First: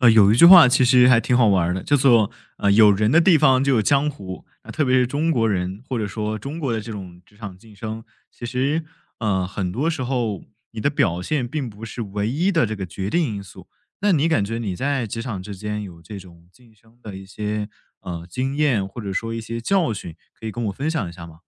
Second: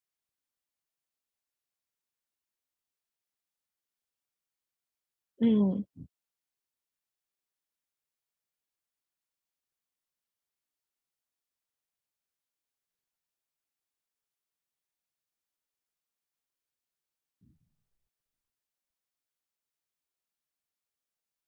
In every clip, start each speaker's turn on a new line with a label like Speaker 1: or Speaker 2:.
Speaker 1: 有一句话其实还挺好玩儿的，叫做有人的地方就有江湖。那特别是中国人，
Speaker 2: 嗯
Speaker 1: 或者说中国的这种职场晋升，其实很多时候你的表现并不是唯一的这个决定因素。那你感觉你在职场之间有这种晋升的一些经验，或者说一些教训，可以跟我分享一下吗？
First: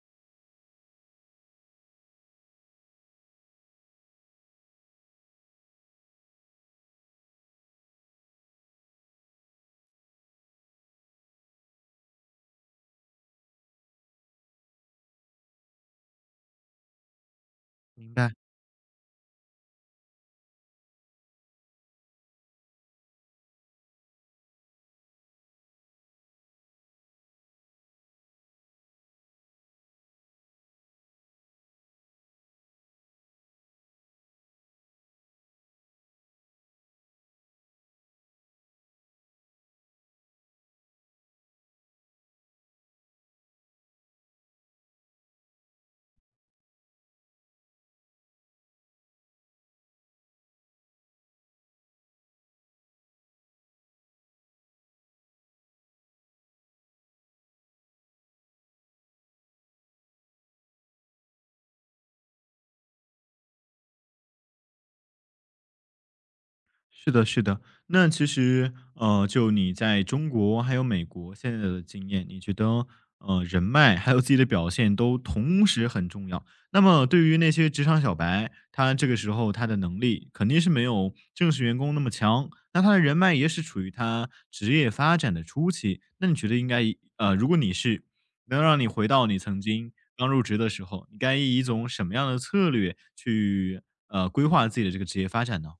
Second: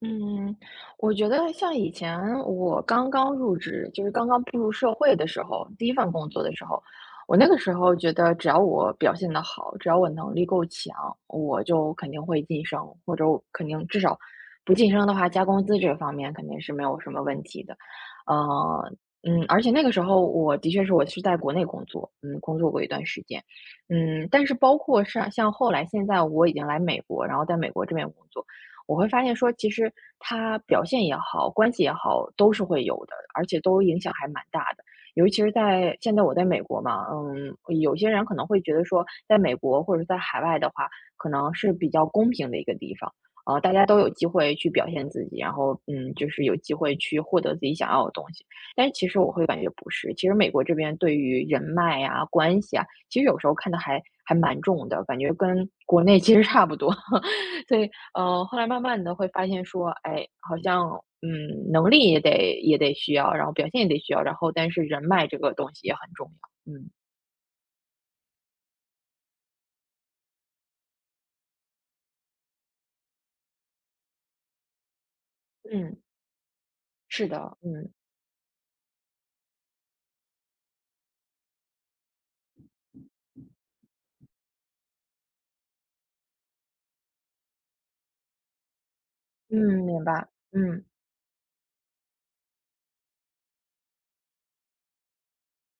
Speaker 2: 嗯，我觉得像以前我刚刚入职，就是刚刚步入社会的时候，第一份工作的时候，我那个时候觉得只要我表现得好，只要我能力够强，我就肯定会晋升，或者我肯定至少不晋升的话，加工资这方面肯定是没有什么问题的。
Speaker 1: 明白。
Speaker 2: 呃，而且那个时候我的确是我是在国内工作，工作过一段时间，但是包括上像后来现在我已经来美国，然后在美国这边工作。我会发现说，其实他表现也好，关系也好，都是会有的，而且都影响还蛮大的。尤其是在现在我在美国嘛，有些人可能会觉得说，在美国或者在海外的话，可能是比较公平的一个地方，大家都有机会去表现自己，然后就是有机会去获得自己想要的东西。但是其实我会感觉不是，其实美国这边对于人脉啊、关系啊，其实有时候看的还蛮重的，感觉跟国内 其实差不多。所以后来慢慢的会发现说，哎，好像，能力也得需要，然后表现也得需要，然后但是人脉这个东西也很重要，嗯。
Speaker 1: 是的，是的。那其实，就你在中国还有美国现在的经验，你觉得，人脉还有自己的表现都同时
Speaker 2: 嗯，
Speaker 1: 很重要。那么对
Speaker 2: 是
Speaker 1: 于那
Speaker 2: 的。
Speaker 1: 些职
Speaker 2: 嗯，
Speaker 1: 场小白，他这个时候他的能力肯定是没有正式员工那么强，那他的人脉也是处于他职业发展的初期。那你觉得应该以，如果你是能让你回到你
Speaker 2: 嗯，
Speaker 1: 曾经
Speaker 2: 明
Speaker 1: 刚
Speaker 2: 白，
Speaker 1: 入职的时
Speaker 2: 嗯。
Speaker 1: 候，你该以一种什么样的策略去，规划自己的这个职业发展呢？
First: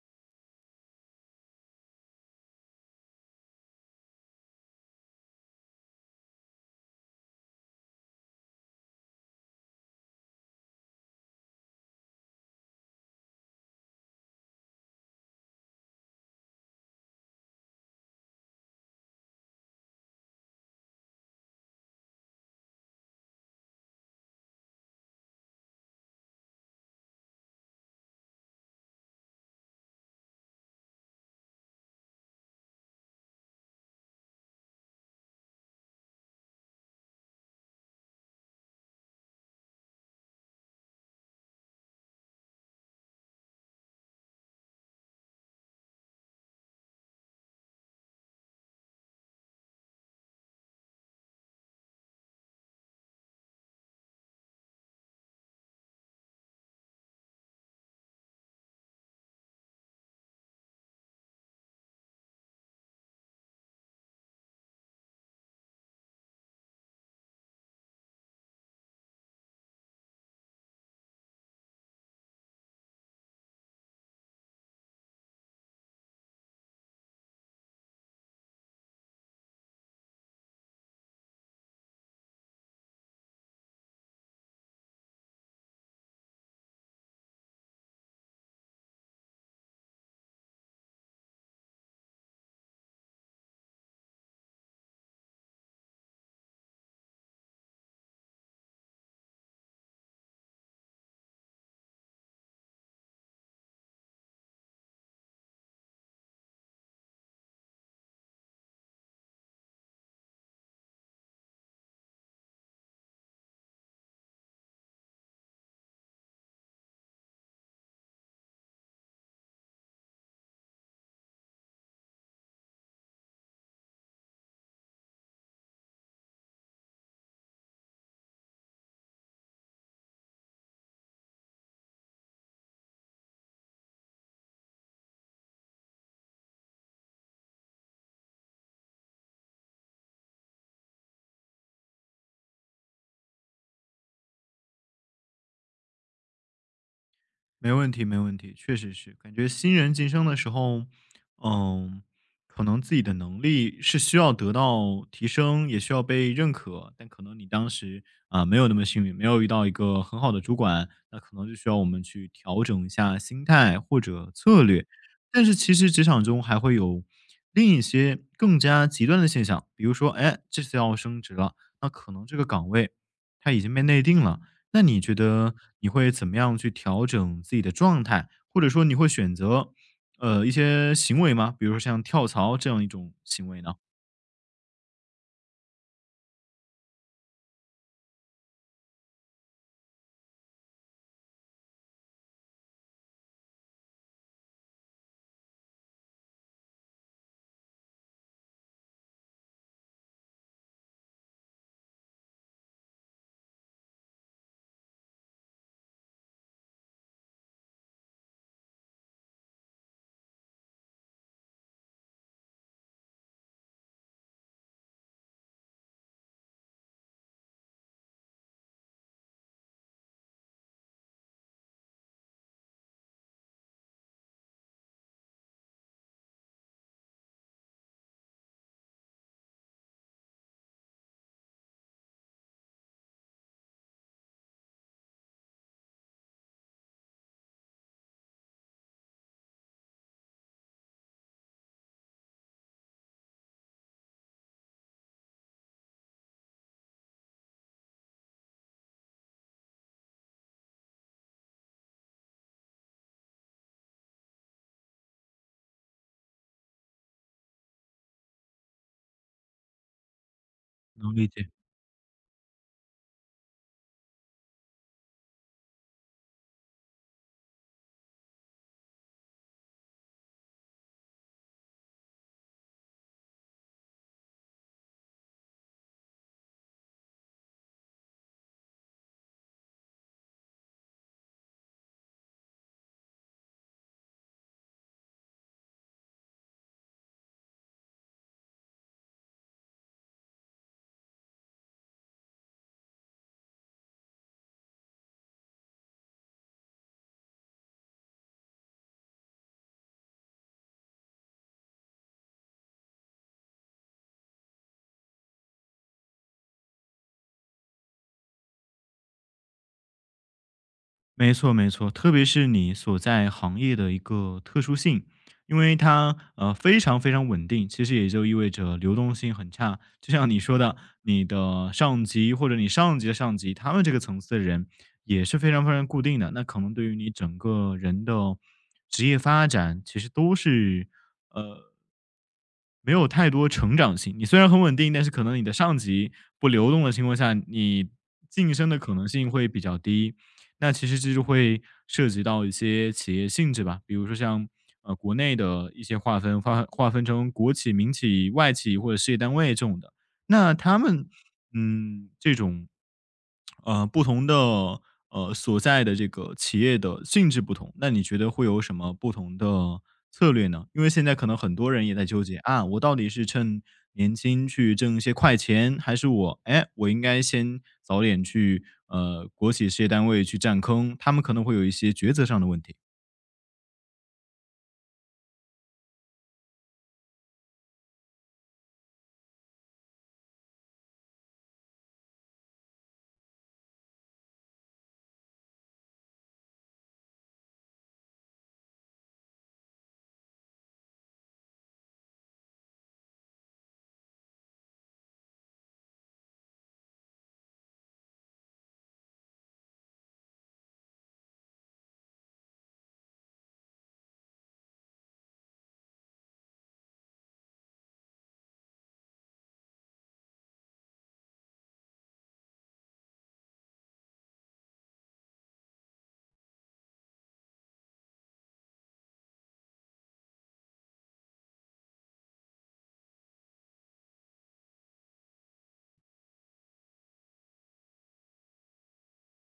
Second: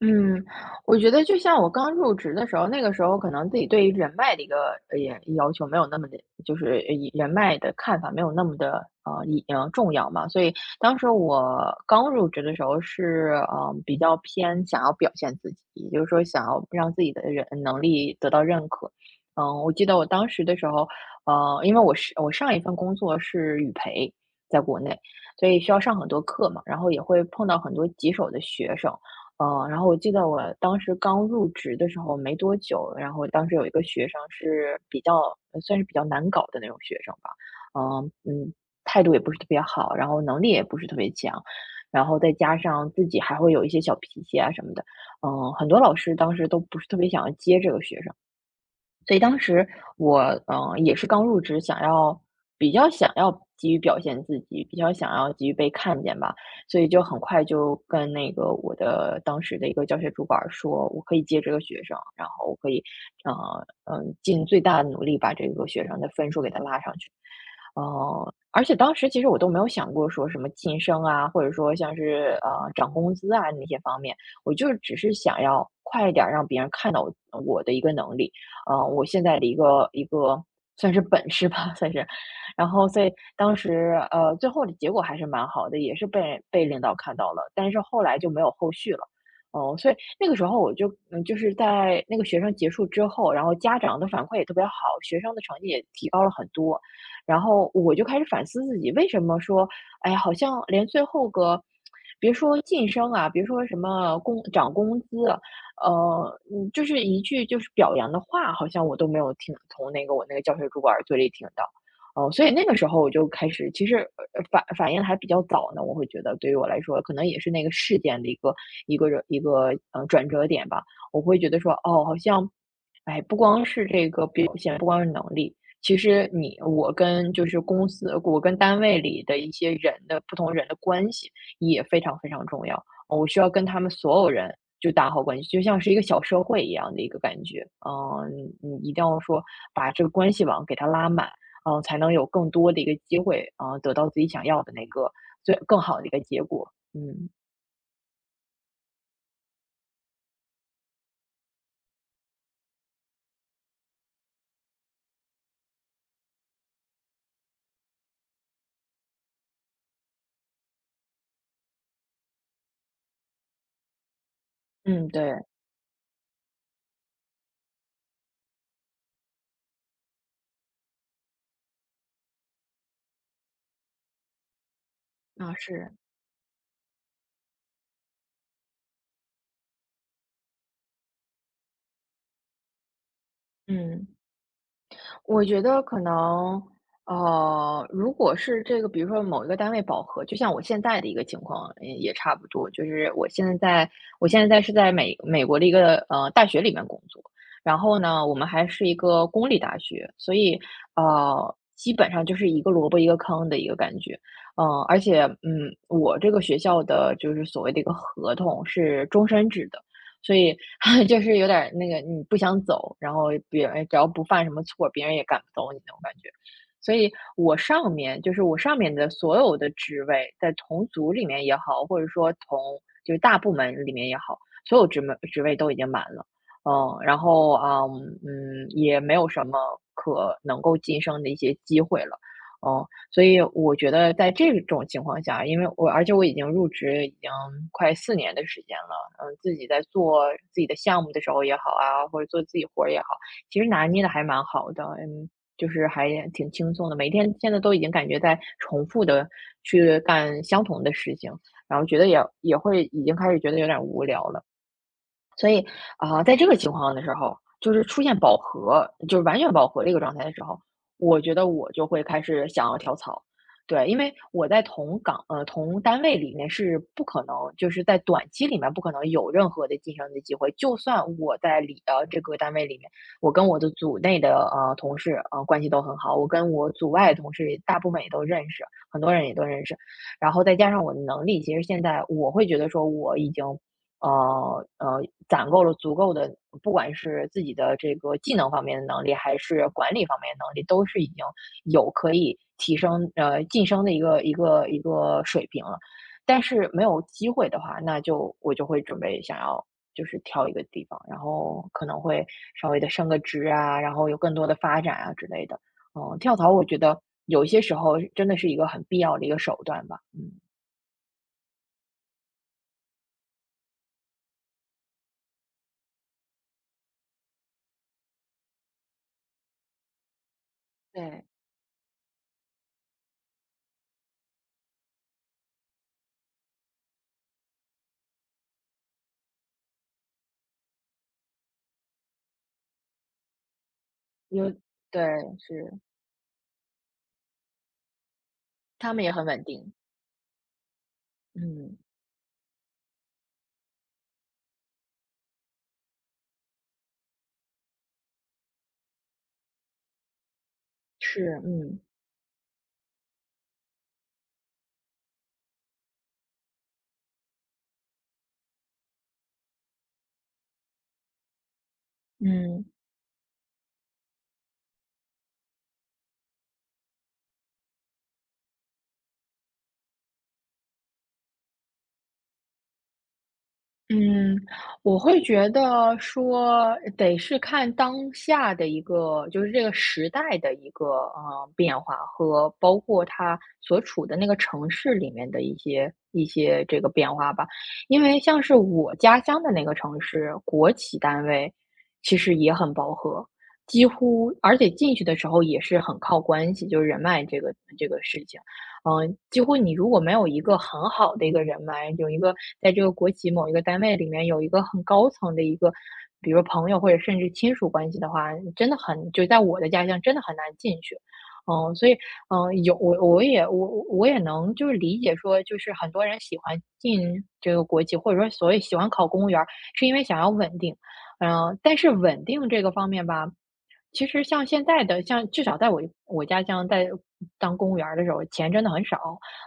Speaker 2: 嗯，我觉得就像我刚入职的时候，那个时候可能自己对于人脉的一个也要求没有那么的，就是以人脉的看法没有那么的一重要嘛，所以当时我刚入职的时候是比较偏想要表现自己，也就是说想要让自己的人能力得到认可。嗯，我记得我当时的时候，因为我是我上一份工作是语培，在国内，所以需要上很多课嘛，然后也会碰到很多棘手的学生。然后我记得我当时刚入职的时候没多久，然后当时有一个学生是比较算是比较难搞的那种学生吧，嗯嗯，态度也不是特别好，然后能力也不是特别强，然后再加上自己还会有一些小脾气啊什么的，很多老师当时都不是特别想要接这个学生。所以当时我，也是刚入职，比较想要急于表现自己，比较想要急于被看见吧，所以就很快就跟那个我的当时的一个教学主管儿说，我可以接这个学生，然后我可以，呃，尽最大的努力把这个学生的分数给他拉上去。而且当时其实我都没有想过说什么晋升啊，或者说像是涨工资啊那些方面，我就只是想要快一点儿让别人看到我的一个能力。我现在的一个算是本事吧，算是。然后所以当时，最后的结果还是蛮好的，也是被领导看到了，但是后来就没有后续了。哦，所以那个时候我就就是在那个学生结束之后，然后家长的反馈也特别好，学生的成绩也提高了很多。然后我就开始反思自己，为什么说，哎呀，好像连最后个，别说晋升啊，别说什么工涨工资，就是一句就是表扬的话，好像我都没有听从那个我那个教学主管儿嘴里听到。哦，所以那个时候我就开始，其实反应还比较早呢，我会觉得对于我来说，可能也是那个事件的一个转折点吧。我会觉得说，哦，好像，哎，不光是这个表现，不光是能力，其实我跟就是公司，我跟单位里的一些人的不同人的关系也非常非常重要。哦我需要跟他们所有人就打好关系，就像是一个小社会一样的一个感觉。嗯，你一定要说把这个关系网给它拉满，才能有更多的一个机会，得到自己想要的那个最更好的一个结果。嗯，
Speaker 1: 没问题，没问题，确实是感觉新人晋升的时候，嗯，可能自己的能力是需要得到提升，也需要被认可，但可能你当时啊、没有那么幸运，没有遇到一个很好的主管，那可能就需要我们去调整一下心态或者策略。
Speaker 2: 嗯，对，
Speaker 1: 但是其实职场中还会有另一些更加极端的现象，比如说，哎，这次要升职了，那可能这个岗位它已经被内定了，那你觉
Speaker 2: 啊，
Speaker 1: 得你
Speaker 2: 是，
Speaker 1: 会怎么样去调整自己的状态？或者说你会选择，一些行为吗？比如说像跳槽这样一种行为呢？
Speaker 2: 嗯。我觉得可能，如果是这个，比如说某一个单位饱和，就像我现在的一个情况，也差不多。就是我现在在，我现在是在美国的一个大学里面工作，然后呢，我们还是一个公立大学，所以基本上就是一个萝卜一个坑的一个感觉。而且我这个学校的就是所谓的一个合同是终身制的。所以 就是有点儿那个你不想走，然后别人只要不犯什么错，别人也赶不走你那种感觉。所以我上面就是我上面的所有的职位，在同组里面也好，或者说同就是大部门里面也好，所有职位都已经满了。然后啊，也没有什么可能够晋升的一些机会了，嗯，所以我觉得在这种情况下，因为我而且我已经入职已经快4年的时间了。自己在做自己的项目的时候也好啊，或者做自己活儿也好，其实拿捏的还蛮好的，就是还挺轻松的。每天现在都已经感觉在重复的去干相同的事情，然后觉得也会已经开始觉得有点无聊了。所以啊，在这个情况的时候，就是出现饱和，就是完全饱和的一个状态的时候，
Speaker 1: 能
Speaker 2: 我
Speaker 1: 理
Speaker 2: 觉得
Speaker 1: 解。
Speaker 2: 我就会开始想要跳槽。对，因为我在同岗同单位里面是不可能，就是在短期里面不可能有任何的晋升的机会。就算我在这个单位里面，我跟我的组内的同事关系都很好，我跟我组外的同事也大部分也都认识，很多人也都认识。然后再加上我的能力，其实现在我会觉得说我已经呃呃，攒够了足够的，不管是自己的这个技能方面的能力，还是管理方面的能力，都是已经有可以晋升的一个水平了。但是没有机会的话，那就我就会准备想要就是挑一个地方，然后可能会稍微的升个职啊，然后有更多的发展啊之类的。嗯，跳槽我觉得有些时候真的是一个很必要的一个手段吧。嗯，
Speaker 1: 没错，没错，特别是你所在行业的一个特殊性，因为它非常非常稳定，其实也就意味着流动性很差。就像你说的，
Speaker 2: 对，
Speaker 1: 你的上级或者你上级的上级，他们这个层次的人也是非常非常固定的，那可能对于你整个人的职业发展，其实都是呃没有太多成长性。你虽然
Speaker 2: 有，
Speaker 1: 很稳定，
Speaker 2: 对，
Speaker 1: 但是可能你的上
Speaker 2: 是，
Speaker 1: 级不流动的情况下，你晋升的
Speaker 2: 他
Speaker 1: 可
Speaker 2: 们
Speaker 1: 能
Speaker 2: 也很
Speaker 1: 性
Speaker 2: 稳
Speaker 1: 会比
Speaker 2: 定。
Speaker 1: 较低。那其实这就会
Speaker 2: 嗯，
Speaker 1: 涉及到一些企业性质吧，比如说像国内的一些划分，划分成国企、民企、外企或者事业单位这种的。那他们
Speaker 2: 是，嗯
Speaker 1: 嗯这种不同的所在的这个企业的性质不同，那你觉得会有什么不同的策略呢？因为现在可能很多人也在纠结
Speaker 2: 嗯
Speaker 1: 啊，我到底是趁年轻去挣一些快钱，还是我哎，我应该先早点去国企事业单位去占坑？他们可能会有一些抉择上的问题。
Speaker 2: 嗯，我会觉得说得是看当下的一个，就是这个时代的一个变化，和包括它所处的那个城市里面的一些这个变化吧。因为像是我家乡的那个城市，国企单位其实也很饱和，几乎而且进去的时候也是很靠关系，就是人脉这个事情。几乎你如果没有一个很好的一个人脉，有一个在这个国企某一个单位里面有一个很高层的一个，比如朋友或者甚至亲属关系的话，你真的很，就在我的家乡真的很难进去。嗯，所以，有我我也我我也能就是理解说，就是很多人喜欢进这个国企，或者说所谓喜欢考公务员儿，是因为想要稳定。但是稳定这个方面吧，其实像现在的，像至少在我家乡在当公务员儿的时候，钱真的很少，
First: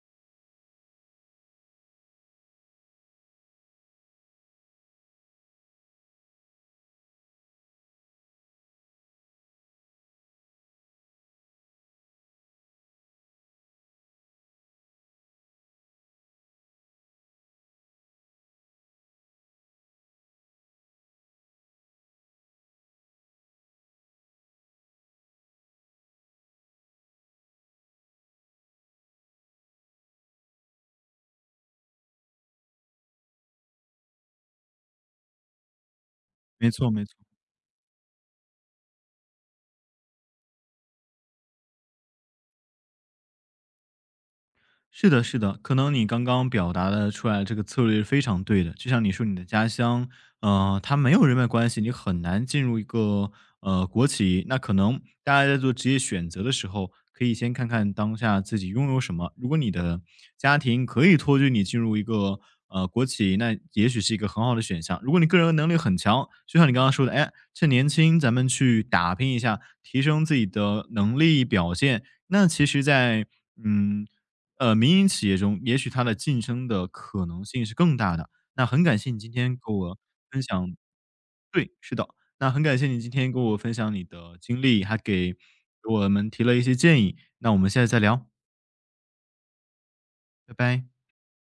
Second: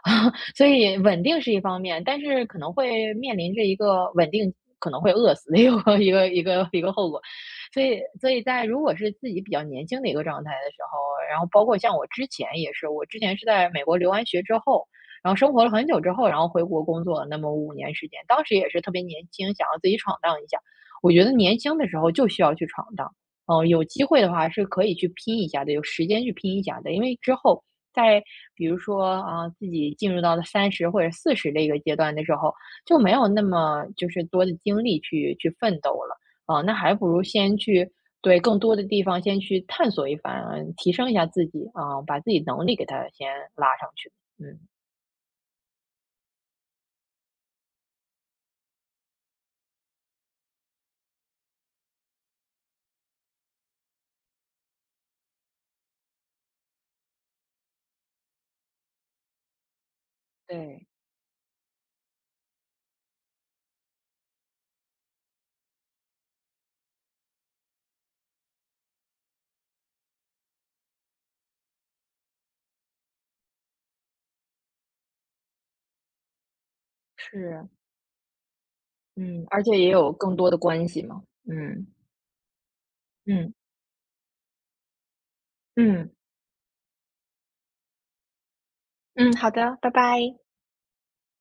Speaker 2: 所以稳定是一方面，但是可能会面临着一个稳定可能会饿死的一个 一个后果。所以在如果是自己比较年轻的一个状态的时候，然后包括像我之前也是，我之前是在美国留完学之后，然后生活了很久之后，然后回国工作那么5年时间，当时也是特别年轻，想要自己闯荡一下。我觉得年轻的时候就需要去闯荡，有机会的话是可以去拼一下的，有时间去拼一下的。因为之后在比如说啊，自己进入到了30或者40的一个阶段的时候，就没有那么就是多的精力去奋斗了。啊，
Speaker 1: 没
Speaker 2: 那
Speaker 1: 错，
Speaker 2: 还
Speaker 1: 没
Speaker 2: 不
Speaker 1: 错。
Speaker 2: 如先去对更多的地方先去探索一番，提升一下自己啊，把自己能力给它先拉上去。嗯。
Speaker 1: 是的，是的，可能你刚刚表达的出来这个策略是非常对的。就像你说你的家乡，它没有人脉关系，你很难进入一个国企。那可能大家在做职业选择的时候，可以先看看当下自己拥有什么。如果你的家庭
Speaker 2: 对，
Speaker 1: 可以托举你进入一个国企，那也许是一个很好的选项。如果你个人能力很强，就像你刚刚说的，哎，趁年轻咱们去打拼一下，提升自己的能力表现，那其实在，嗯，民营企业中，也许它的晋升的可能性
Speaker 2: 是，
Speaker 1: 是更大的。那很感谢你今
Speaker 2: 嗯，
Speaker 1: 天
Speaker 2: 而
Speaker 1: 跟
Speaker 2: 且也
Speaker 1: 我
Speaker 2: 有更
Speaker 1: 分
Speaker 2: 多的
Speaker 1: 享
Speaker 2: 关系嘛，
Speaker 1: 对，
Speaker 2: 嗯，
Speaker 1: 是的，那很感谢你今天跟
Speaker 2: 嗯，
Speaker 1: 我分享你的经历，还给我
Speaker 2: 嗯，
Speaker 1: 们提了一些建议。那我们现在再聊，
Speaker 2: 嗯，好的，拜拜。
Speaker 1: 拜拜。